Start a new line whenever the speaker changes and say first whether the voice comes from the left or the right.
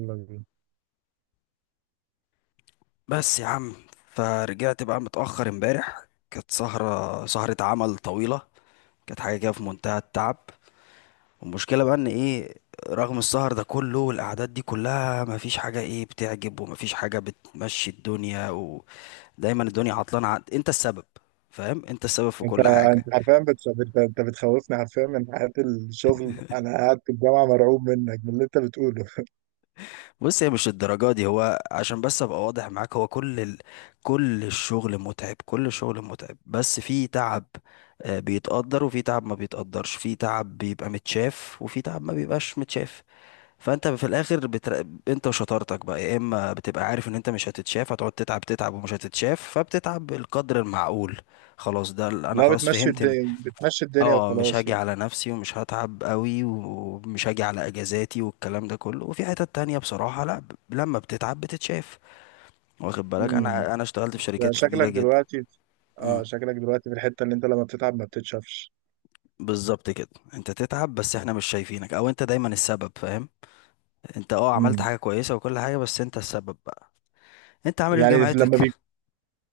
right: يلا بينا.
left: بس يا عم، فرجعت بقى متأخر امبارح، كانت سهرة عمل طويلة. كانت حاجة كده في منتهى التعب. والمشكلة بقى ان ايه، رغم السهر ده كله والأعداد دي كلها مفيش حاجة ايه بتعجب ومفيش حاجة بتمشي الدنيا، ودايما الدنيا عطلانة، انت السبب. فاهم، انت السبب في
right: انت
left: كل حاجة.
right: انت حرفيا انت بتخوفني حرفيا من حياة الشغل. انا قاعد في الجامعة مرعوب منك، من اللي انت بتقوله
left: بص، هي مش الدرجة دي. هو عشان بس ابقى واضح معاك، هو كل الشغل متعب، كل الشغل متعب، بس في تعب. بيتقدر، وفي تعب ما بيتقدرش، في تعب بيبقى متشاف، وفي تعب ما بيبقاش متشاف. فانت في الاخر انت وشطارتك بقى، يا اما بتبقى عارف ان انت مش هتتشاف، هتقعد تتعب تتعب ومش هتتشاف فبتتعب بالقدر المعقول. خلاص، انا
right: لا،
left: خلاص
right: بتمشي
left: فهمت.
right: الدنيا، بتمشي الدنيا
left: اه، مش
right: وخلاص
left: هاجي
right: يعني.
left: على نفسي ومش هتعب قوي ومش هاجي على اجازاتي والكلام ده كله، وفي حتت تانية بصراحة لا، لما بتتعب بتتشاف. واخد بالك،
right: امم
left: انا اشتغلت في شركات كبيرة
right: شكلك
left: جدا.
right: دلوقتي، اه
left: امم.
right: شكلك دلوقتي في الحتة اللي انت لما بتتعب ما بتتشافش.
left: بالظبط كده. انت تتعب بس احنا مش شايفينك، او انت دايما السبب فاهم. انت عملت
right: امم
left: حاجة كويسة وكل حاجة، بس انت السبب بقى. انت عامل ايه في
right: يعني لما
left: جامعتك؟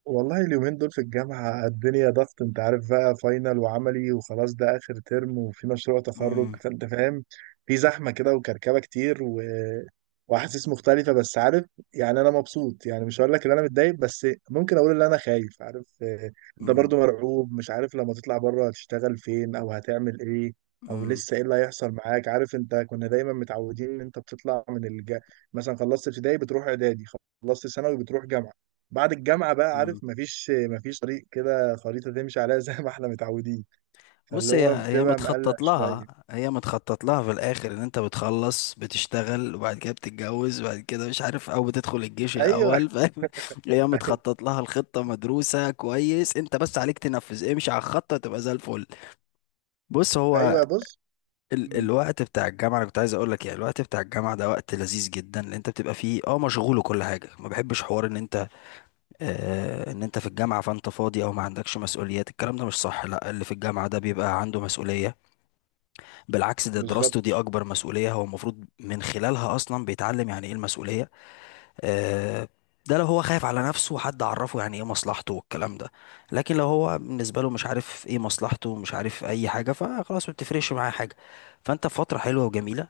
right: والله اليومين دول في الجامعة الدنيا ضغط، انت عارف بقى، فاينل وعملي وخلاص، ده آخر ترم وفي مشروع تخرج،
left: امم،
right: فانت فاهم. في زحمة كده وكركبة كتير وأحاسيس مختلفة بس عارف. يعني أنا مبسوط، يعني مش هقول لك إن أنا متضايق، بس ممكن أقول إن أنا خايف، عارف، أنت
left: امم،
right: برضو مرعوب. مش عارف لما تطلع بره هتشتغل فين أو هتعمل إيه، أو لسه إيه اللي هيحصل معاك، عارف. أنت كنا دايما متعودين إن أنت بتطلع مثلا خلصت ابتدائي بتروح إعدادي، خلصت ثانوي بتروح جامعة. بعد الجامعة بقى عارف،
left: امم.
right: مفيش طريق كده، خريطة تمشي عليها زي ما احنا متعودين. فاللي
left: بص، هي
right: هو
left: هي
right: بتبقى مقلق
left: متخطط
right: شوية.
left: لها هي متخطط لها في الاخر، ان انت بتخلص بتشتغل وبعد كده بتتجوز وبعد كده مش عارف، او بتدخل الجيش
right: ايوه.
left: الاول فاهم هي متخطط لها، الخطة مدروسة كويس، انت بس عليك تنفذ، امشي على الخطة تبقى زي الفل. بص هو،
right: ايوه، بص.
left: ال
right: مم،
left: الوقت بتاع الجامعة، انا كنت عايز اقول لك يعني، الوقت بتاع الجامعة ده وقت لذيذ جدا، اللي انت بتبقى فيه مشغول وكل حاجة. ما بحبش حوار ان انت ان انت في الجامعة فانت فاضي او ما عندكش مسؤوليات، الكلام ده مش صح. لا، اللي في الجامعة ده بيبقى عنده مسؤولية. بالعكس، ده دراسته
right: بالظبط.
left: دي أكبر مسؤولية، هو المفروض من خلالها أصلا بيتعلم يعني إيه المسؤولية. آه، ده لو هو خايف على نفسه حد عرفه يعني إيه مصلحته والكلام ده. لكن لو هو بالنسبة له مش عارف إيه مصلحته، مش عارف أي حاجة، فخلاص ما بتفرقش معاه حاجة. فأنت في فترة حلوة وجميلة.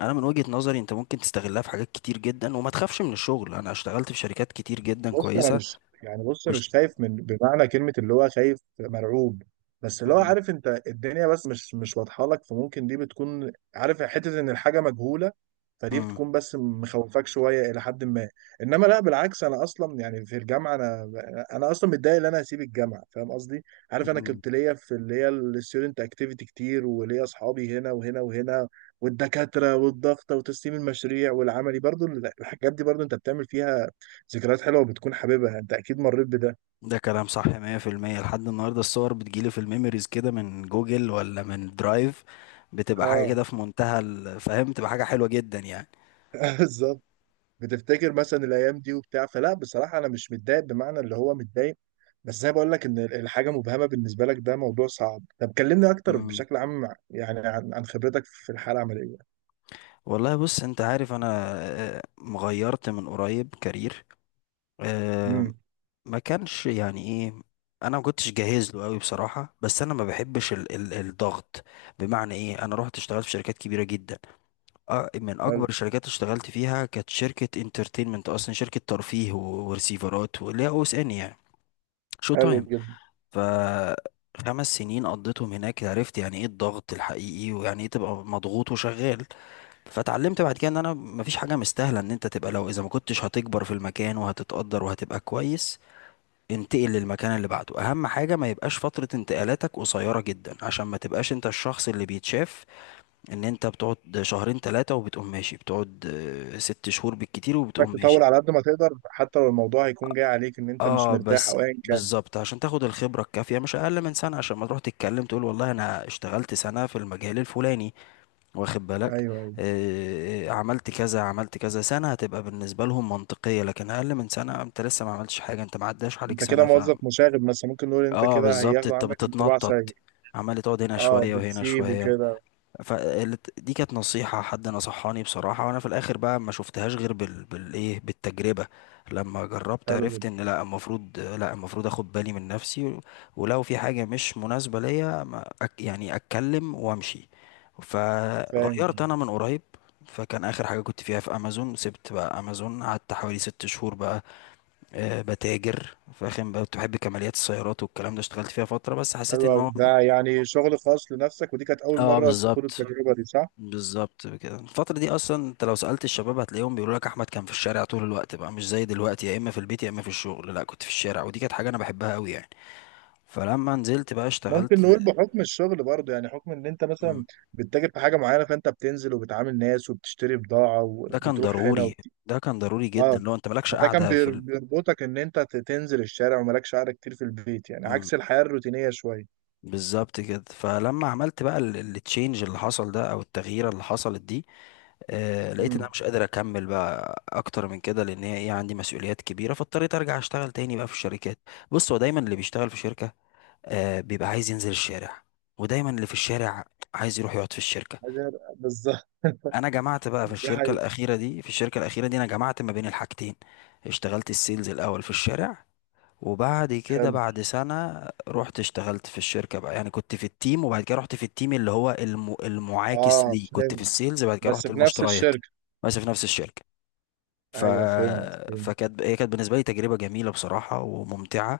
left: أنا من وجهة نظري، أنت ممكن تستغلها في حاجات كتير جدا وما تخافش من الشغل. أنا اشتغلت في شركات كتير جدا
right: بص، انا
left: كويسة
right: مش يعني، بص
left: واشت...
right: مش خايف من بمعنى كلمه اللي هو خايف مرعوب، بس اللي هو،
left: مم.
right: عارف انت الدنيا بس مش واضحه لك، فممكن دي بتكون، عارف، حته ان الحاجه مجهوله. فدي
left: مم.
right: بتكون بس مخوفاك شويه الى حد ما. انما لا، بالعكس، انا اصلا يعني في الجامعه، انا اصلا متضايق ان انا هسيب الجامعه، فاهم قصدي. عارف انا
left: مم.
right: كنت ليا في اللي هي الستودنت اكتيفيتي كتير، وليا اصحابي هنا وهنا وهنا، والدكاتره والضغطه وتسليم المشاريع والعملي برضو. الحاجات دي برضو انت بتعمل فيها ذكريات حلوه، بتكون حاببها، انت اكيد مريت بده.
left: ده كلام صح 100%. لحد النهارده الصور بتجيلي في الميموريز كده من جوجل ولا من درايف. بتبقى حاجة
right: اه.
left: كده في منتهى الفهم، تبقى حاجة حلوة جدا يعني.
right: بالظبط. بتفتكر مثلا الايام دي وبتاع، فلا بصراحه انا مش متضايق بمعنى اللي هو متضايق، بس زي ما بقول لك ان الحاجه مبهمه بالنسبه لك، ده موضوع صعب. طب كلمني اكتر
left: مم.
right: بشكل عام يعني، عن خبرتك في الحاله العمليه.
left: والله، بص انت عارف انا، مغيرت من قريب كارير. آه،
right: امم
left: ما كانش يعني ايه، انا ما كنتش جاهز له قوي بصراحة، بس انا ما بحبش ال ال الضغط. بمعنى ايه، انا رحت اشتغلت في شركات كبيرة جدا. من
right: حلو.
left: اكبر الشركات اشتغلت فيها كانت شركه انترتينمنت، اصلا شركه ترفيه ورسيفرات، واللي هي او اس ان يعني. شو
right: حلو
left: تايم.
right: جدا.
left: ف 5 سنين قضيتهم هناك، عرفت يعني ايه الضغط الحقيقي، ويعني ايه تبقى مضغوط وشغال. فتعلمت بعد كده ان انا مفيش حاجه مستاهله، ان انت تبقى لو اذا ما كنتش هتكبر في المكان وهتتقدر وهتبقى كويس، انتقل للمكان اللي بعده. اهم حاجه ما يبقاش فتره انتقالاتك قصيره جدا عشان ما تبقاش انت الشخص اللي بيتشاف، ان انت بتقعد شهرين ثلاثة وبتقوم ماشي، بتقعد ست شهور بالكتير
right: انك
left: وبتقوم
right: تطور
left: ماشي.
right: على قد ما تقدر حتى لو الموضوع هيكون جاي عليك ان انت مش
left: اه
right: مرتاح
left: بس،
right: او ايا كان.
left: بالظبط عشان تاخد الخبرة الكافية، مش اقل من سنة، عشان ما تروح تتكلم تقول والله انا اشتغلت سنة في المجال الفلاني، واخد بالك،
right: ايوه، ايوه.
left: عملت كذا عملت كذا سنة هتبقى بالنسبة لهم منطقية، لكن اقل من سنة انت لسه ما عملتش حاجة، انت ما عداش عليك
right: انت كده
left: سنة ف.
right: موظف مشاغب، بس ممكن نقول انت
left: اه
right: كده
left: بالظبط،
right: هياخدوا
left: انت
right: عنك انطباع
left: بتتنطط،
right: سيء.
left: عمال تقعد هنا
right: اه،
left: شوية وهنا
right: بتسيب
left: شوية.
right: وكده.
left: فدي كانت نصيحة حد نصحاني بصراحة، وانا في الاخر بقى ما شفتهاش غير بالتجربة. لما جربت
right: حلو
left: عرفت
right: جدا.
left: ان لا المفروض اخد بالي من نفسي ولو في حاجة مش مناسبة ليا، ما أك... يعني اتكلم وامشي. فغيرت
right: فاهم.
left: انا من قريب. فكان اخر حاجة كنت فيها في امازون، سبت بقى امازون، قعدت حوالي 6 شهور بقى. أه، بتاجر فاهم بقى، كنت بحب كماليات السيارات والكلام ده، اشتغلت فيها فترة بس حسيت
right: حلو
left: ان
right: أوي،
left: هو،
right: ده يعني شغل خاص لنفسك، ودي كانت أول
left: اه
right: مرة تخوض
left: بالظبط.
right: التجربة دي، صح؟
left: بالظبط كده، الفترة دي أصلا أنت لو سألت الشباب هتلاقيهم بيقولوا لك أحمد كان في الشارع طول الوقت بقى، مش زي دلوقتي يا إما في البيت يا إما في الشغل، لا كنت في الشارع، ودي كانت حاجة أنا بحبها أوي يعني. فلما نزلت بقى
right: ممكن
left: اشتغلت.
right: نقول بحكم الشغل برضه، يعني حكم إن أنت
left: مم.
right: مثلا بتتاجر في حاجة معينة، فأنت بتنزل وبتعامل ناس وبتشتري بضاعة
left: ده كان
right: وبتروح هنا
left: ضروري ده كان ضروري جدا،
right: آه.
left: لو أنت مالكش
right: فده كان
left: قاعدة في
right: بيربطك إن أنت تنزل الشارع ومالكش قعدة كتير في البيت، يعني
left: مم.
right: عكس الحياة الروتينية شوية.
left: بالظبط كده، فلما عملت بقى التشينج اللي حصل ده أو التغيير اللي حصلت دي، لقيت ان انا
right: امم
left: مش قادر اكمل بقى اكتر من كده، لان هي ايه عندي مسؤوليات كبيره، فاضطريت ارجع اشتغل تاني بقى في الشركات. بص، هو دايما اللي بيشتغل في شركه بيبقى عايز ينزل الشارع، ودايما اللي في الشارع عايز يروح يقعد في الشركة.
right: بالظبط.
left: انا جمعت بقى في
right: دي
left: الشركة
right: حقيقة.
left: الأخيرة دي في الشركة الأخيرة دي انا جمعت ما بين الحاجتين. اشتغلت السيلز الأول في الشارع، وبعد كده
right: حلو.
left: بعد سنة رحت اشتغلت في الشركة بقى، يعني كنت في التيم، وبعد كده رحت في التيم اللي هو المعاكس
right: آه،
left: ليه، كنت في
right: فهمت.
left: السيلز بعد كده
right: بس
left: رحت
right: في نفس
left: المشتريات.
right: الشركة.
left: بس في نفس الشركة. ف...
right: أيوه، فهمت، فهمت.
left: فكانت هي كانت بالنسبة لي تجربة جميلة بصراحة وممتعة،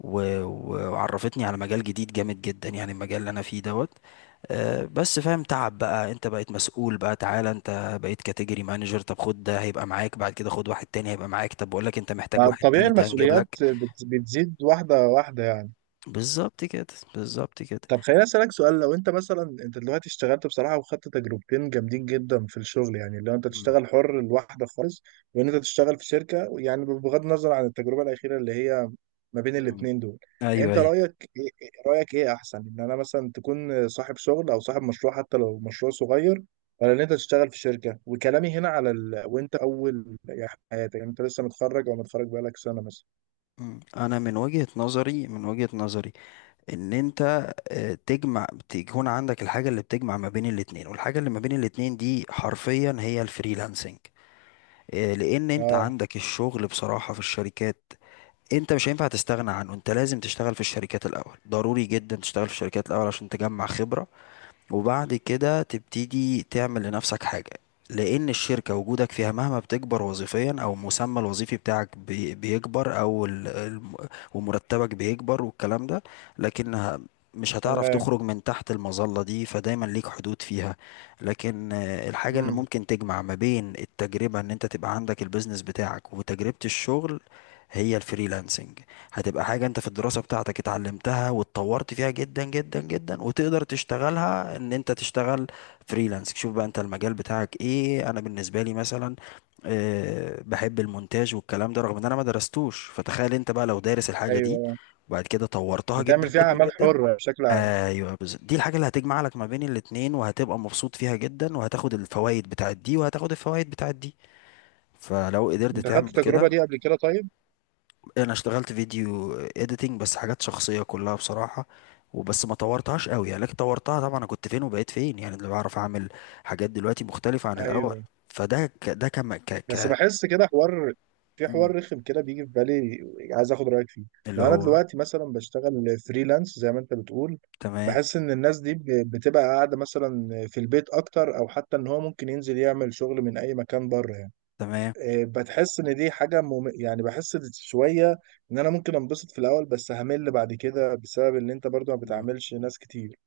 left: وعرفتني على مجال جديد جامد جدا، يعني المجال اللي انا فيه دوت. أه بس فاهم، تعب بقى، انت بقيت مسؤول بقى، تعالى انت بقيت كاتيجوري مانجر، طب خد ده هيبقى معاك، بعد كده خد واحد تاني هيبقى معاك، طب بقول لك انت محتاج واحد
right: طبيعي
left: تالت هنجيب
right: المسؤوليات
left: لك.
right: بتزيد واحدة واحدة يعني.
left: بالظبط كده، بالظبط كده.
right: طب خليني اسالك سؤال، لو انت مثلا، انت دلوقتي اشتغلت بصراحه وخدت تجربتين جامدين جدا في الشغل، يعني لو انت
left: مم.
right: تشتغل حر لوحدك خالص، وان انت تشتغل في شركه، يعني بغض النظر عن التجربه الاخيره اللي هي ما بين
left: مم.
right: الاثنين دول،
left: ايوه،
right: انت
left: ايوه.
right: رايك ايه، رايك ايه احسن، ان انا مثلا تكون صاحب شغل او صاحب مشروع حتى لو مشروع صغير، ولا ان انت تشتغل في شركه؟ وكلامي هنا على وانت اول يعني حياتك، يعني انت لسه متخرج او متخرج بقالك سنه مثلا.
left: مم. انا من وجهة نظري ان انت تجمع، تكون عندك الحاجة اللي بتجمع ما بين الاتنين، والحاجة اللي ما بين الاتنين دي حرفيا هي الفريلانسنج. لان انت
right: اه.
left: عندك الشغل بصراحة في الشركات، انت مش هينفع تستغنى عنه. انت لازم تشتغل في الشركات الاول، ضروري جدا تشتغل في الشركات الاول عشان تجمع خبرة، وبعد كده تبتدي تعمل لنفسك حاجة. لأن الشركة، وجودك فيها مهما بتكبر وظيفيا أو المسمى الوظيفي بتاعك بيكبر، أو ومرتبك بيكبر والكلام ده، لكن مش هتعرف
right: تمام.
left: تخرج من تحت المظلة دي، فدايما ليك حدود فيها. لكن الحاجة اللي
right: امم
left: ممكن تجمع ما بين التجربة، ان انت تبقى عندك البيزنس بتاعك وتجربة الشغل، هي الفريلانسنج. هتبقى حاجة انت في الدراسة بتاعتك اتعلمتها واتطورت فيها جدا جدا جدا، وتقدر تشتغلها ان انت تشتغل فريلانس. شوف بقى انت المجال بتاعك ايه، انا بالنسبة لي مثلا بحب المونتاج والكلام ده، رغم ان انا ما درستوش، فتخيل انت بقى لو دارس الحاجة دي
right: ايوه.
left: وبعد كده طورتها
right: بتعمل
left: جدا
right: فيها
left: جدا
right: اعمال
left: جدا.
right: حره بشكل.
left: ايوه، بالظبط، دي الحاجة اللي هتجمع لك ما بين الاتنين، وهتبقى مبسوط فيها جدا، وهتاخد الفوائد بتاعت دي وهتاخد الفوائد بتاعت دي. فلو قدرت
right: انت خدت
left: تعمل
right: التجربه
left: كده.
right: دي قبل كده طيب؟
left: انا اشتغلت فيديو اديتنج بس حاجات شخصيه كلها بصراحه، وبس ما طورتهاش قوي يعني، لكن طورتها طبعا، انا كنت فين وبقيت فين، يعني اللي بعرف اعمل حاجات دلوقتي مختلفه عن الاول.
right: ايوه.
left: فده ك... ده كم ك...
right: بس
left: ك...
right: بحس كده حوار، في
left: مم.
right: حوار رخم كده بيجي في بالي، عايز اخد رايك فيه.
left: اللي
right: لو انا
left: هو.
right: دلوقتي مثلا بشتغل فريلانس زي ما انت بتقول،
left: تمام،
right: بحس ان الناس دي بتبقى قاعده مثلا في البيت اكتر، او حتى ان هو ممكن ينزل يعمل شغل من اي مكان بره يعني.
left: تمام.
right: بتحس ان دي حاجه يعني بحس شويه ان انا ممكن انبسط في الاول، بس همل بعد كده، بسبب ان انت برضو ما
left: مم.
right: بتعملش ناس كتير.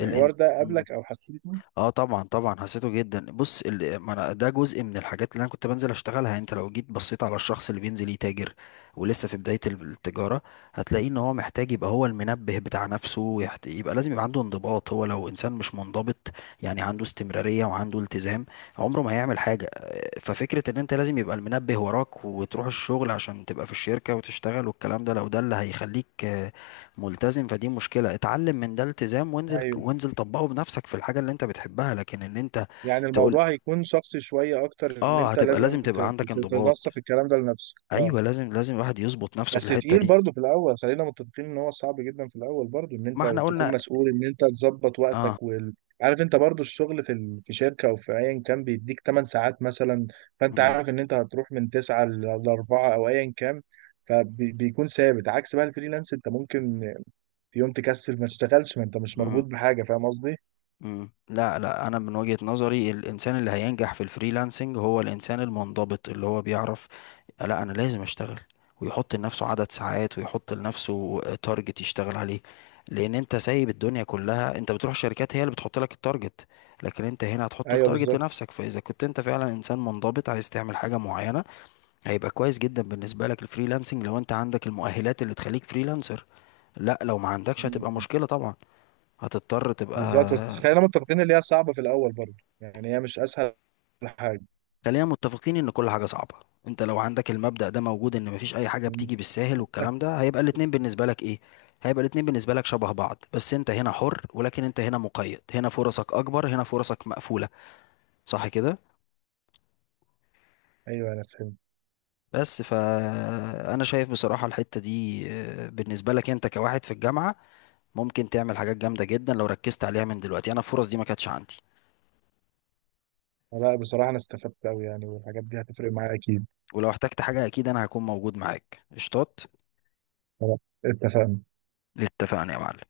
left: الان...
right: الحوار ده قابلك او حسيته؟
left: اه، طبعا طبعا حسيته جدا. بص ما أنا ده جزء من الحاجات اللي انا كنت بنزل اشتغلها، يعني انت لو جيت بصيت على الشخص اللي بينزل يتاجر ولسه في بداية التجارة، هتلاقيه ان هو محتاج يبقى هو المنبه بتاع نفسه، يبقى لازم يبقى عنده انضباط، هو لو انسان مش منضبط، يعني عنده استمرارية وعنده التزام، عمره ما هيعمل حاجة. ففكرة ان انت لازم يبقى المنبه وراك وتروح الشغل عشان تبقى في الشركة وتشتغل والكلام ده، لو ده اللي هيخليك ملتزم فدي مشكلة. اتعلم من ده التزام، وانزل، وانزل طبقه بنفسك في الحاجة اللي انت بتحبها، لكن ان انت
right: يعني
left: تقول،
right: الموضوع هيكون شخصي شوية أكتر، إن
left: اه،
right: أنت
left: هتبقى
right: لازم
left: لازم تبقى عندك انضباط.
right: تنسق الكلام ده لنفسك. أه.
left: ايوه، لازم لازم الواحد يظبط نفسه في
right: بس
left: الحتة
right: تقيل
left: دي.
right: برضه في الأول، خلينا متفقين إن هو صعب جدا في الأول برضه، إن
left: ما
right: أنت
left: احنا
right: تكون
left: قلنا.
right: مسؤول إن أنت تظبط
left: اه.
right: وقتك عارف. أنت برضه الشغل في في شركة أو في أيا كان بيديك 8 ساعات مثلا، فأنت
left: مم.
right: عارف إن أنت هتروح من 9 ل 4 أو أيا كان، فبيكون ثابت، عكس بقى الفريلانس. أنت ممكن في يوم تكسل ما تشتغلش، ما أنت مش مربوط
left: مم.
right: بحاجة، فاهم قصدي؟
left: مم. لا، لا، انا من وجهة نظري الانسان اللي هينجح في الفريلانسنج هو الانسان المنضبط، اللي هو بيعرف لا انا لازم اشتغل، ويحط لنفسه عدد ساعات ويحط لنفسه تارجت يشتغل عليه. لان انت سايب الدنيا كلها، انت بتروح شركات هي اللي بتحط لك التارجت، لكن انت هنا هتحط
right: أيوه.
left: التارجت لنفسك. فاذا كنت انت فعلا انسان منضبط عايز تعمل حاجة معينة، هيبقى كويس جدا بالنسبة لك الفريلانسنج، لو انت عندك المؤهلات اللي تخليك فريلانسر. لا، لو ما عندكش هتبقى
right: بالظبط.
left: مشكلة طبعا، هتضطر تبقى.
right: بالظبط، بس خلينا متفقين اللي هي صعبة في الأول برضه، يعني هي مش أسهل حاجة.
left: خلينا متفقين ان كل حاجة صعبة. انت لو عندك المبدأ ده موجود، ان مفيش اي حاجة
right: مم.
left: بتيجي بالساهل والكلام ده، هيبقى الاتنين بالنسبة لك ايه، هيبقى الاتنين بالنسبة لك شبه بعض، بس انت هنا حر ولكن انت هنا مقيد، هنا فرصك اكبر، هنا فرصك مقفولة. صح كده؟
right: أيوه، أنا فهمت.
left: بس فانا شايف بصراحة الحتة دي بالنسبة لك انت كواحد في الجامعة، ممكن تعمل حاجات جامدة جدا لو ركزت عليها من دلوقتي. انا الفرص دي ما كانتش عندي.
right: لا، بصراحة أنا استفدت أوي يعني، والحاجات دي هتفرق معايا أكيد.
left: ولو احتجت حاجة اكيد انا هكون موجود معاك، قشطات.
right: خلاص، اتفقنا.
left: اتفقنا يا معلم.